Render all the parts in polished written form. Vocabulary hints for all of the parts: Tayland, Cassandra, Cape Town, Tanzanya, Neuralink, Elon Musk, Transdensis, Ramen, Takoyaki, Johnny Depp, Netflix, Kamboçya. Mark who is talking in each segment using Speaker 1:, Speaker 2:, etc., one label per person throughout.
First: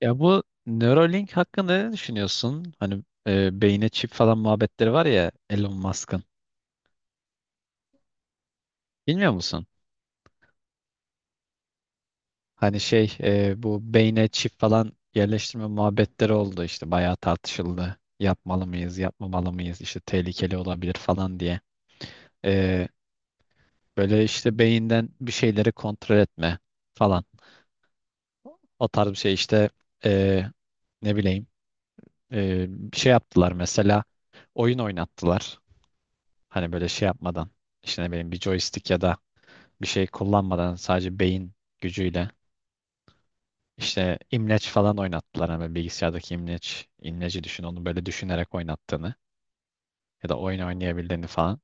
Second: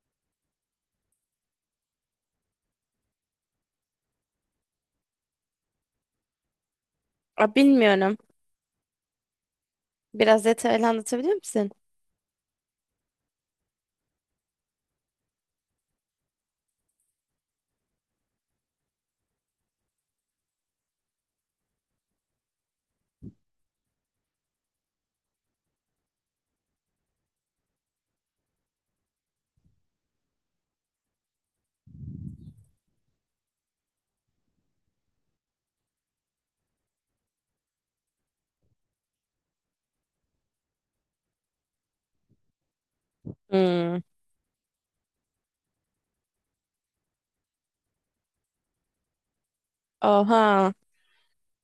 Speaker 1: Ya bu Neuralink hakkında ne düşünüyorsun? Hani beyne çip falan muhabbetleri var ya Elon Musk'ın.
Speaker 2: Aa, bilmiyorum.
Speaker 1: Bilmiyor musun?
Speaker 2: Biraz detaylı anlatabilir misin?
Speaker 1: Hani bu beyne çip falan yerleştirme muhabbetleri oldu işte bayağı tartışıldı. Yapmalı mıyız, yapmamalı mıyız? İşte tehlikeli olabilir falan diye. E, Böyle işte beyinden bir şeyleri kontrol etme falan. O tarz bir şey işte, e, ne bileyim, e, bir şey yaptılar mesela, oyun oynattılar. Hani böyle şey yapmadan, işte ne bileyim, bir joystick ya da bir şey kullanmadan sadece beyin gücüyle
Speaker 2: Hmm.
Speaker 1: işte imleç falan oynattılar. Hani böyle bilgisayardaki imleç, imleci düşün, onu böyle düşünerek oynattığını ya da oyun
Speaker 2: Oha.
Speaker 1: oynayabildiğini falan.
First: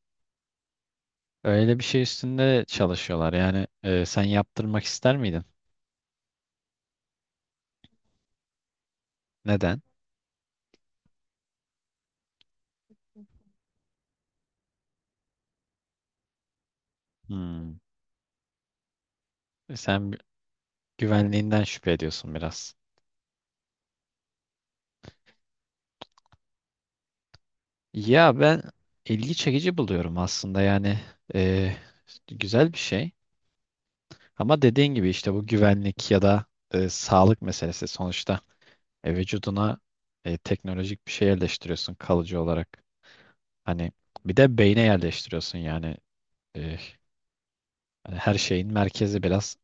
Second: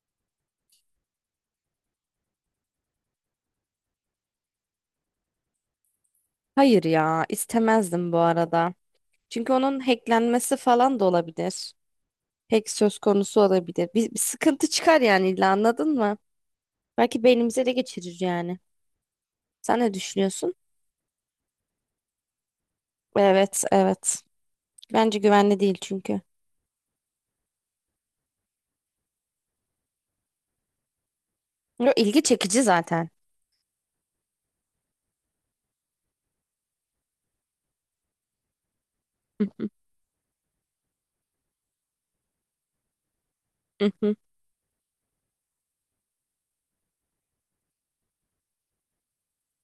Speaker 1: Öyle bir şey üstünde çalışıyorlar. Yani sen yaptırmak ister miydin?
Speaker 2: Hayır ya, istemezdim bu arada. Çünkü onun
Speaker 1: Neden?
Speaker 2: hacklenmesi falan da olabilir. Hack söz konusu olabilir. Bir sıkıntı çıkar yani illa anladın mı? Belki beynimize de
Speaker 1: Hmm.
Speaker 2: geçirir yani. Sen ne
Speaker 1: Sen
Speaker 2: düşünüyorsun?
Speaker 1: güvenliğinden şüphe ediyorsun biraz.
Speaker 2: Evet, evet. Bence güvenli değil çünkü.
Speaker 1: Ya ben ilgi çekici buluyorum aslında, yani e,
Speaker 2: Yo, ilgi çekici
Speaker 1: güzel bir
Speaker 2: zaten.
Speaker 1: şey. Ama dediğin gibi işte bu güvenlik ya da sağlık meselesi sonuçta. Vücuduna teknolojik bir şey yerleştiriyorsun kalıcı olarak. Hani bir de beyne yerleştiriyorsun yani. E, Hani her şeyin merkezi biraz.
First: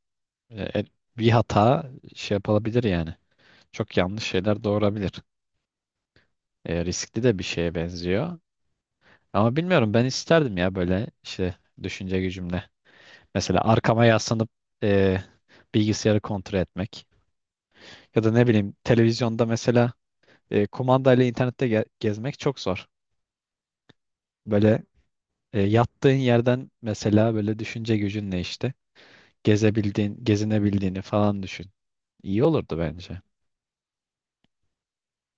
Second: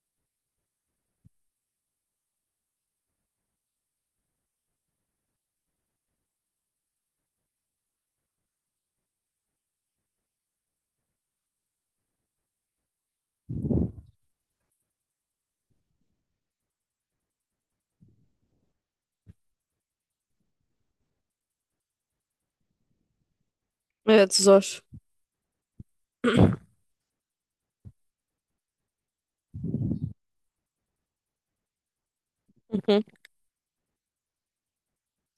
Speaker 1: e, e, Bir hata şey yapılabilir yani. Çok yanlış şeyler doğurabilir. Riskli de bir şeye benziyor. Ama bilmiyorum, ben isterdim ya, böyle işte düşünce gücümle. Mesela arkama yaslanıp e, bilgisayarı kontrol etmek ya da ne bileyim televizyonda mesela kumandayla internette gezmek çok zor.
Speaker 2: Evet zor.
Speaker 1: Böyle yattığın yerden mesela böyle düşünce gücünle işte gezebildiğin, gezinebildiğini falan düşün. İyi olurdu bence.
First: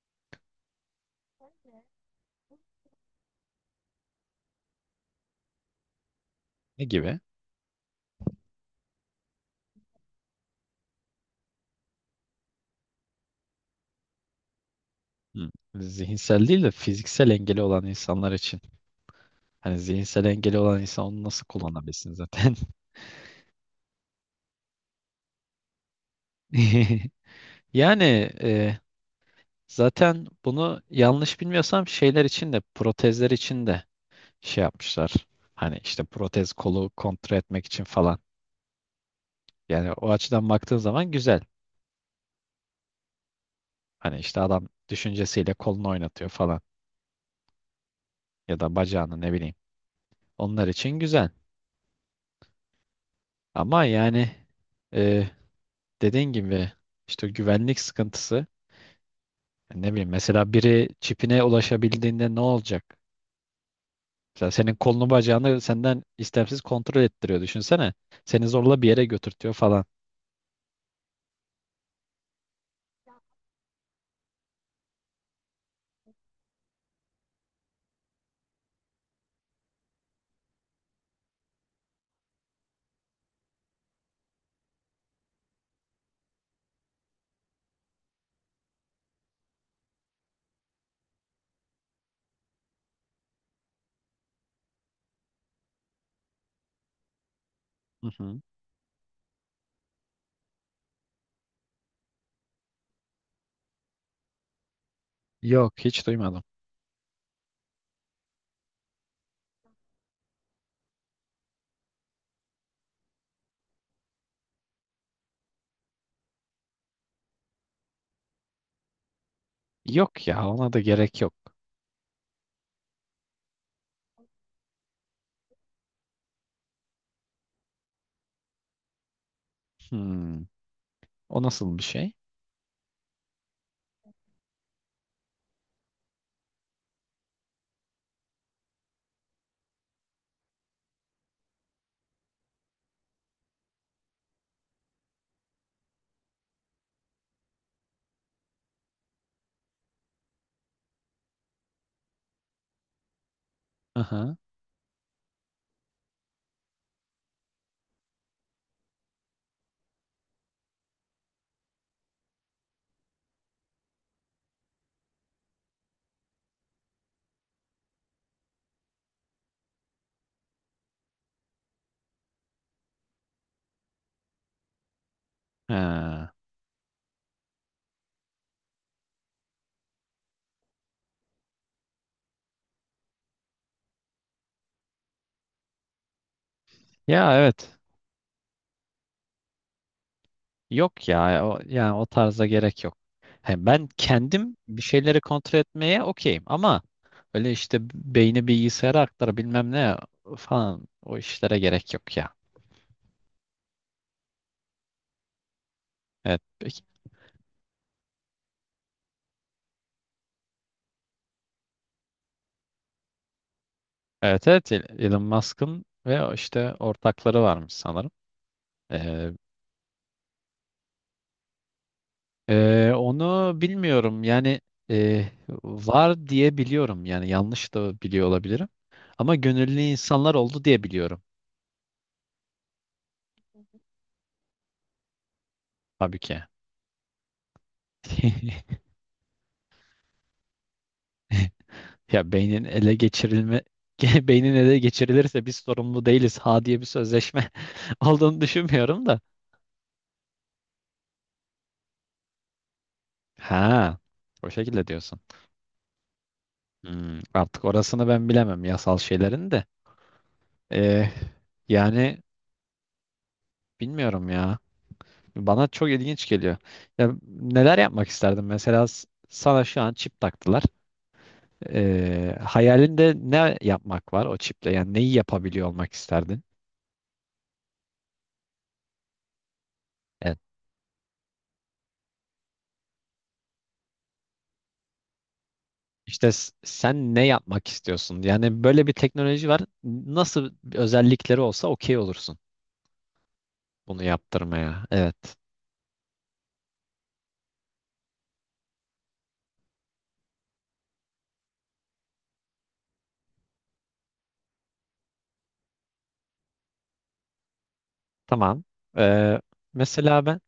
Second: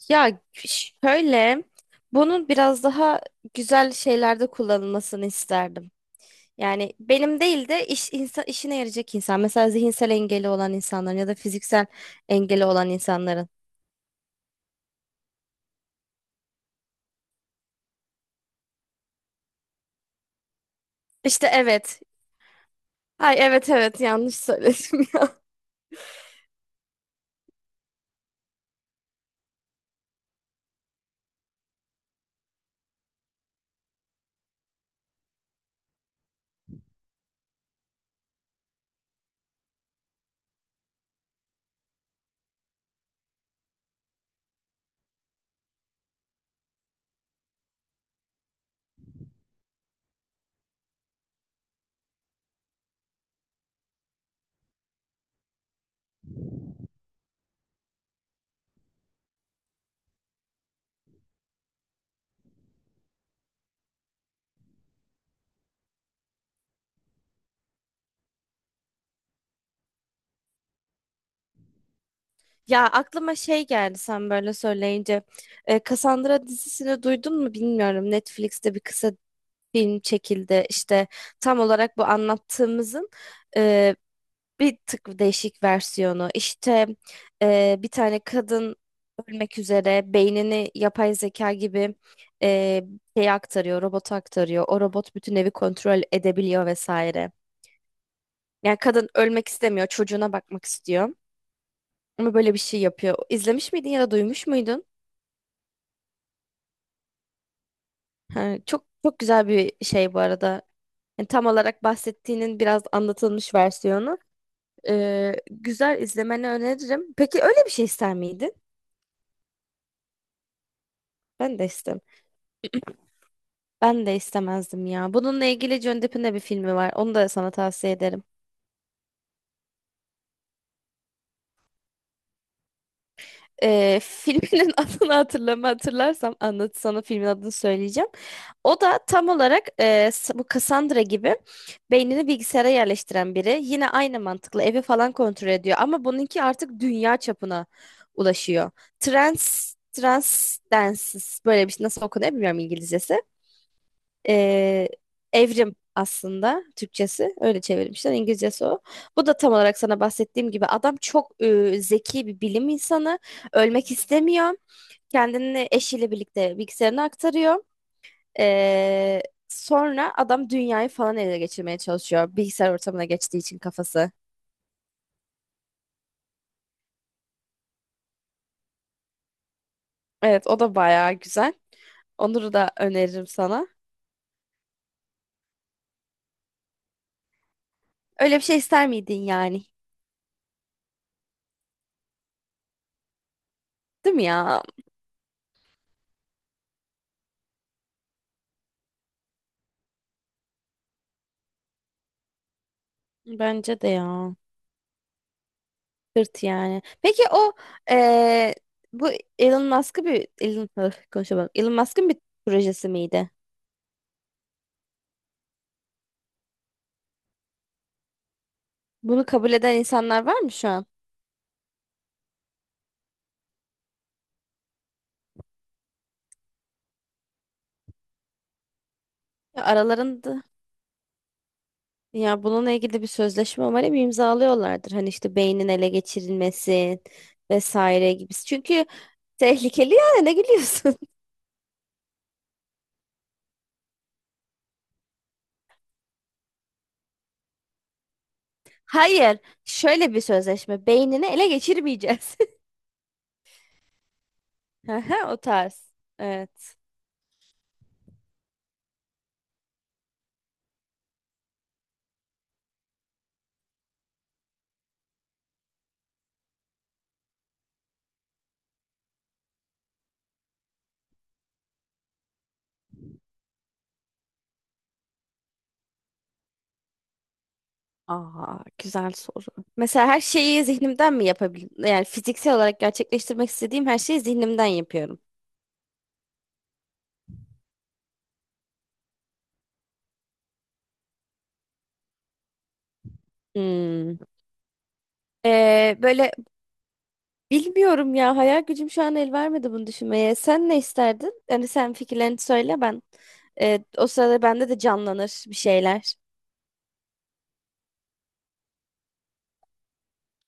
Speaker 2: Ya şöyle, bunun biraz daha güzel şeylerde kullanılmasını isterdim.
Speaker 1: Ne
Speaker 2: Yani
Speaker 1: gibi?
Speaker 2: benim değil de işine yarayacak insan. Mesela zihinsel engeli olan insanların ya da fiziksel engeli olan insanların.
Speaker 1: Hı. Zihinsel değil de fiziksel engeli olan insanlar için. Hani zihinsel engeli olan insan onu nasıl
Speaker 2: İşte evet.
Speaker 1: kullanabilsin zaten?
Speaker 2: Ay evet evet yanlış söyledim ya.
Speaker 1: Yani e, zaten bunu yanlış bilmiyorsam şeyler için de, protezler için de şey yapmışlar. Hani işte protez kolu kontrol etmek için falan. Yani o açıdan baktığın zaman güzel. Hani işte adam düşüncesiyle kolunu oynatıyor falan, ya da bacağını, ne bileyim. Onlar için güzel. Ama yani e, dediğin gibi işte güvenlik sıkıntısı, ne bileyim, mesela biri çipine ulaşabildiğinde ne olacak? Mesela senin kolunu bacağını senden istemsiz kontrol ettiriyor, düşünsene. Seni zorla bir yere götürtüyor falan.
Speaker 2: Ya aklıma şey geldi sen böyle söyleyince. Cassandra dizisini duydun mu bilmiyorum. Netflix'te bir kısa film çekildi. İşte tam olarak bu anlattığımızın e, bir tık değişik versiyonu. İşte bir tane kadın ölmek üzere beynini yapay zeka gibi e, şeye aktarıyor, robota aktarıyor. O robot bütün evi kontrol edebiliyor vesaire.
Speaker 1: Hı hı.
Speaker 2: Yani kadın ölmek istemiyor, çocuğuna bakmak istiyor. Ama böyle bir şey yapıyor. İzlemiş miydin ya da duymuş muydun?
Speaker 1: Yok, hiç duymadım.
Speaker 2: Ha, çok çok güzel bir şey bu arada. Yani tam olarak bahsettiğinin biraz anlatılmış versiyonu. Güzel izlemeni öneririm. Peki öyle bir şey ister miydin?
Speaker 1: Yok ya, ona da gerek yok.
Speaker 2: Ben de istem. Ben de istemezdim ya. Bununla ilgili Johnny Depp'in de bir filmi var. Onu da sana tavsiye ederim.
Speaker 1: Hmm, o nasıl bir şey?
Speaker 2: Filminin adını hatırlarsam anlat sana filmin adını söyleyeceğim. O da tam olarak bu Cassandra gibi beynini bilgisayara yerleştiren biri. Yine aynı mantıkla evi falan kontrol ediyor ama bununki artık dünya çapına ulaşıyor. Transdensis böyle bir şey nasıl okunuyor bilmiyorum İngilizcesi.
Speaker 1: Aha.
Speaker 2: Ee, evrim aslında Türkçesi. Öyle çevirmişler. İngilizcesi o. Bu da tam olarak sana bahsettiğim gibi adam çok zeki bir bilim insanı. Ölmek istemiyor. Kendini eşiyle birlikte bilgisayarına aktarıyor. Ee, sonra adam dünyayı falan ele geçirmeye çalışıyor. Bilgisayar ortamına geçtiği için kafası.
Speaker 1: Ha.
Speaker 2: Evet o da bayağı güzel. Onur'u da öneririm sana.
Speaker 1: Ya evet.
Speaker 2: Öyle bir şey ister miydin yani?
Speaker 1: Yok ya. O, yani o tarza gerek yok. He, ben
Speaker 2: Değil mi
Speaker 1: kendim
Speaker 2: ya?
Speaker 1: bir şeyleri kontrol etmeye okeyim ama öyle işte beyni bilgisayara aktar bilmem ne falan, o işlere gerek yok ya.
Speaker 2: Bence de ya.
Speaker 1: Evet,
Speaker 2: Sırt
Speaker 1: peki.
Speaker 2: yani. Peki o eee, bu Elon Musk'ı bir Elon öf, konuşamadım. Elon Musk'ın bir projesi miydi?
Speaker 1: Evet, evet, Elon Musk'ın, ve o işte ortakları varmış sanırım.
Speaker 2: Bunu
Speaker 1: Ee,
Speaker 2: kabul eden insanlar var mı şu an?
Speaker 1: Onu bilmiyorum yani. e, Var diye biliyorum, yani yanlış da biliyor olabilirim. Ama
Speaker 2: Ya
Speaker 1: gönüllü insanlar
Speaker 2: aralarında
Speaker 1: oldu diye biliyorum,
Speaker 2: ya bununla ilgili bir sözleşme umarım imzalıyorlardır. Hani işte beynin ele
Speaker 1: tabii ki.
Speaker 2: geçirilmesi vesaire gibisi. Çünkü tehlikeli yani ne gülüyorsun?
Speaker 1: Ya beynin ele geçirilme, beynin ele geçirilirse biz sorumlu değiliz ha diye bir sözleşme olduğunu düşünmüyorum da.
Speaker 2: Hayır, şöyle bir sözleşme. Beynini ele geçirmeyeceğiz.
Speaker 1: Ha, o şekilde diyorsun.
Speaker 2: Aha, o tarz. Evet.
Speaker 1: Hmm, artık orasını ben bilemem, yasal şeylerin de. Ee, Yani bilmiyorum ya. Bana çok ilginç geliyor. Ya neler yapmak isterdim? Mesela sana şu an çip taktılar. Hayalinde ne yapmak var o çiple? Yani neyi yapabiliyor olmak isterdin?
Speaker 2: Aa, güzel soru. Mesela her şeyi zihnimden mi yapabilirim? Yani fiziksel olarak gerçekleştirmek istediğim her şeyi zihnimden yapıyorum.
Speaker 1: İşte sen ne yapmak istiyorsun? Yani böyle bir teknoloji var. Nasıl bir özellikleri olsa okey olursun bunu
Speaker 2: Hmm.
Speaker 1: yaptırmaya. Evet.
Speaker 2: Böyle bilmiyorum ya hayal gücüm şu an el vermedi bunu düşünmeye. Sen ne isterdin? Yani sen fikirlerini söyle ben. O sırada bende de canlanır bir şeyler.
Speaker 1: Tamam. Ee, Mesela ben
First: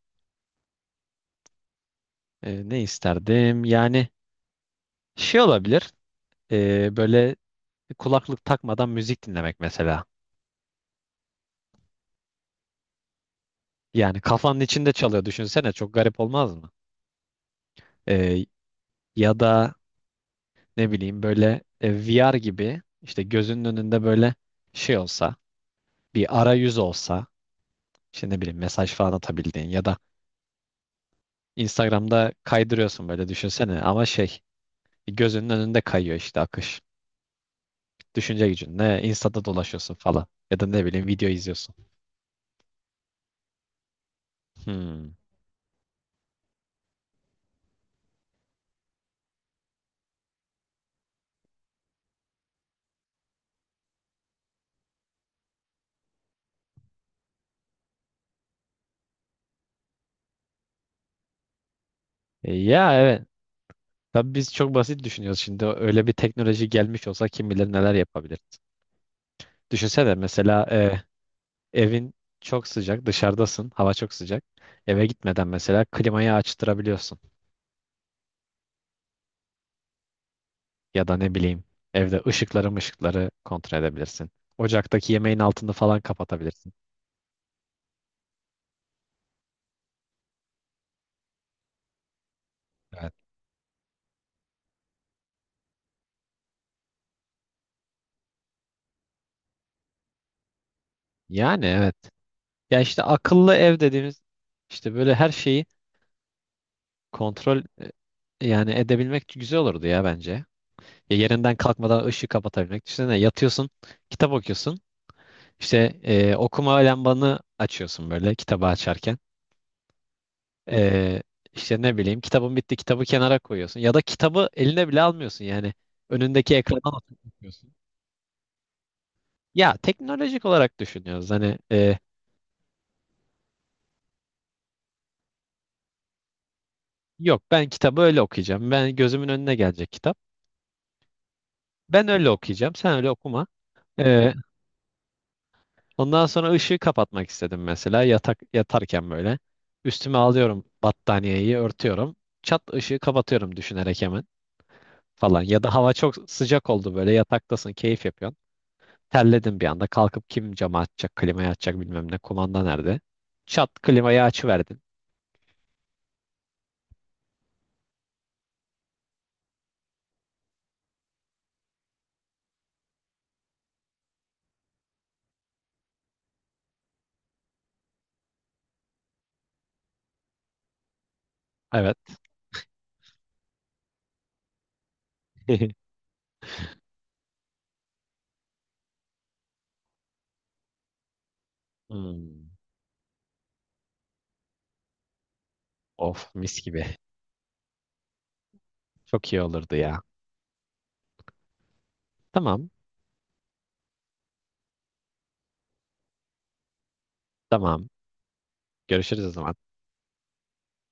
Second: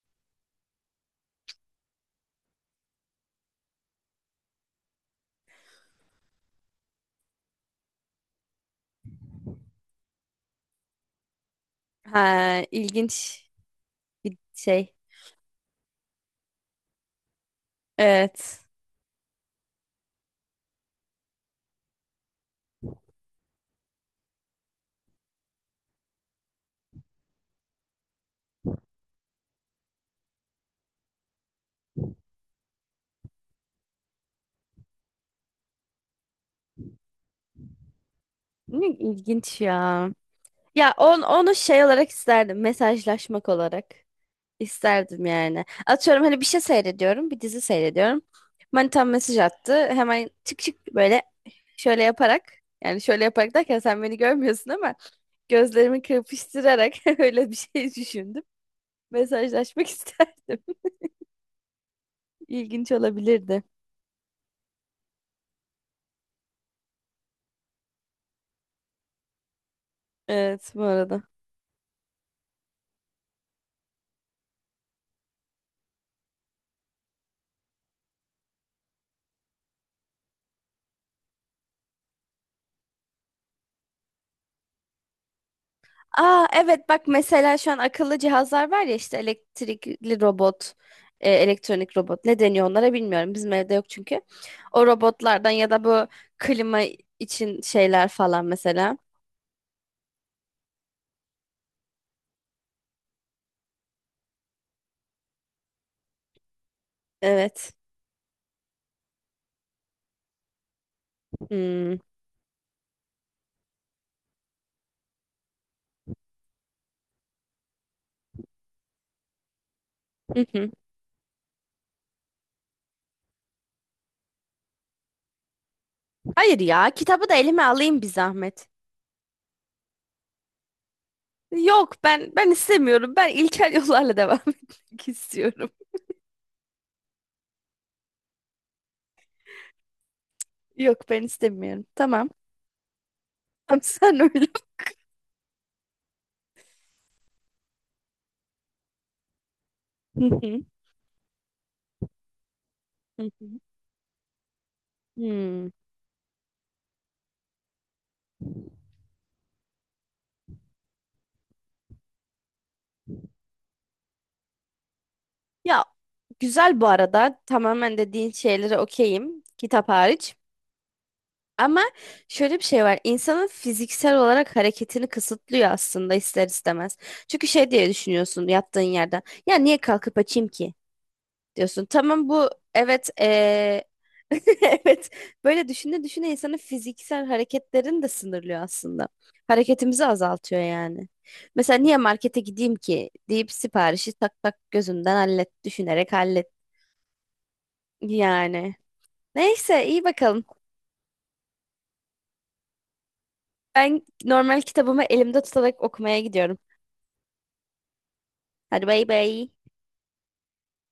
Speaker 1: ne isterdim? Yani şey olabilir. Böyle kulaklık takmadan müzik dinlemek mesela.
Speaker 2: Ha, ilginç
Speaker 1: Yani
Speaker 2: bir
Speaker 1: kafanın içinde
Speaker 2: şey.
Speaker 1: çalıyor. Düşünsene, çok garip olmaz mı? Ee,
Speaker 2: Evet.
Speaker 1: Ya da ne bileyim böyle, VR gibi, işte gözünün önünde böyle şey olsa, bir arayüz olsa, işte ne bileyim mesaj falan atabildiğin, ya da Instagram'da kaydırıyorsun böyle, düşünsene, ama şey, gözünün önünde kayıyor işte akış. Düşünce
Speaker 2: Ne
Speaker 1: gücünle Insta'da
Speaker 2: İlginç
Speaker 1: dolaşıyorsun
Speaker 2: ya.
Speaker 1: falan, ya da ne
Speaker 2: Ya
Speaker 1: bileyim video
Speaker 2: onu
Speaker 1: izliyorsun.
Speaker 2: şey olarak isterdim. Mesajlaşmak olarak.
Speaker 1: Hmm.
Speaker 2: İsterdim yani. Atıyorum hani bir şey seyrediyorum, bir dizi seyrediyorum. Manitam mesaj attı. Hemen çık çık böyle şöyle yaparak yani şöyle yaparak derken sen beni görmüyorsun ama gözlerimi kırpıştırarak öyle bir şey düşündüm. Mesajlaşmak isterdim. İlginç
Speaker 1: Ya evet.
Speaker 2: olabilirdi.
Speaker 1: Tabii biz çok basit düşünüyoruz şimdi. Öyle bir teknoloji gelmiş olsa kim bilir neler yapabiliriz. Düşünsene mesela,
Speaker 2: Evet bu arada.
Speaker 1: evin çok sıcak, dışarıdasın, hava çok sıcak. Eve gitmeden mesela klimayı açtırabiliyorsun. Ya da ne bileyim evde ışıkları kontrol edebilirsin. Ocaktaki yemeğin altını falan
Speaker 2: Aa
Speaker 1: kapatabilirsin.
Speaker 2: evet bak mesela şu an akıllı cihazlar var ya işte elektrikli robot, elektronik robot ne deniyor onlara
Speaker 1: Evet.
Speaker 2: bilmiyorum. Bizim evde yok çünkü. O robotlardan ya da bu klima için şeyler falan mesela.
Speaker 1: Yani evet. Ya işte akıllı ev dediğimiz, işte böyle her şeyi kontrol
Speaker 2: Evet.
Speaker 1: yani edebilmek güzel olurdu ya bence. Ya yerinden
Speaker 2: Hmm.
Speaker 1: kalkmadan ışığı kapatabilmek. Düşünsene, yatıyorsun, kitap okuyorsun. İşte okuma lambanı açıyorsun böyle kitabı açarken.
Speaker 2: Hı hı.
Speaker 1: E, işte ne bileyim, kitabın bitti, kitabı kenara koyuyorsun. Ya da kitabı eline bile almıyorsun yani. Önündeki
Speaker 2: Hayır ya
Speaker 1: ekrana atıp
Speaker 2: kitabı da elime
Speaker 1: okuyorsun.
Speaker 2: alayım bir zahmet.
Speaker 1: Ya teknolojik olarak düşünüyoruz. Hani
Speaker 2: Yok ben istemiyorum. Ben ilkel yollarla devam etmek istiyorum.
Speaker 1: yok, ben kitabı öyle okuyacağım. Ben gözümün önüne gelecek kitap.
Speaker 2: Yok ben istemiyorum.
Speaker 1: Ben
Speaker 2: Tamam.
Speaker 1: öyle okuyacağım. Sen öyle okuma.
Speaker 2: Tamam sen
Speaker 1: Ee,
Speaker 2: öyle.
Speaker 1: Ondan sonra ışığı kapatmak istedim mesela, yatak yatarken böyle. Üstüme
Speaker 2: Hı hı.
Speaker 1: alıyorum battaniyeyi, örtüyorum. Çat, ışığı
Speaker 2: Hı hı.
Speaker 1: kapatıyorum düşünerek hemen falan. Ya
Speaker 2: Hmm.
Speaker 1: da hava çok sıcak oldu, böyle yataktasın, keyif yapıyorsun. Terledim bir anda, kalkıp kim camı açacak, klimayı açacak, bilmem ne, kumanda nerede. Çat, klimayı açıverdin.
Speaker 2: Ya güzel bu arada. Tamamen dediğin şeylere okeyim. Kitap hariç. Ama şöyle bir şey var. İnsanın fiziksel olarak hareketini kısıtlıyor aslında ister istemez. Çünkü şey diye düşünüyorsun yattığın yerden. Ya niye kalkıp açayım ki? Diyorsun.
Speaker 1: Evet.
Speaker 2: Tamam bu evet evet böyle düşüne düşüne insanın fiziksel hareketlerini de sınırlıyor aslında. Hareketimizi azaltıyor yani. Mesela niye markete
Speaker 1: Hmm.
Speaker 2: gideyim ki deyip siparişi tak tak gözünden hallet düşünerek
Speaker 1: Of,
Speaker 2: hallet
Speaker 1: mis gibi.
Speaker 2: yani.
Speaker 1: Çok iyi olurdu
Speaker 2: Neyse
Speaker 1: ya.
Speaker 2: iyi bakalım.
Speaker 1: Tamam,
Speaker 2: Ben normal kitabımı elimde tutarak okumaya gidiyorum.
Speaker 1: tamam.
Speaker 2: Hadi bay
Speaker 1: Görüşürüz o
Speaker 2: bay.
Speaker 1: zaman.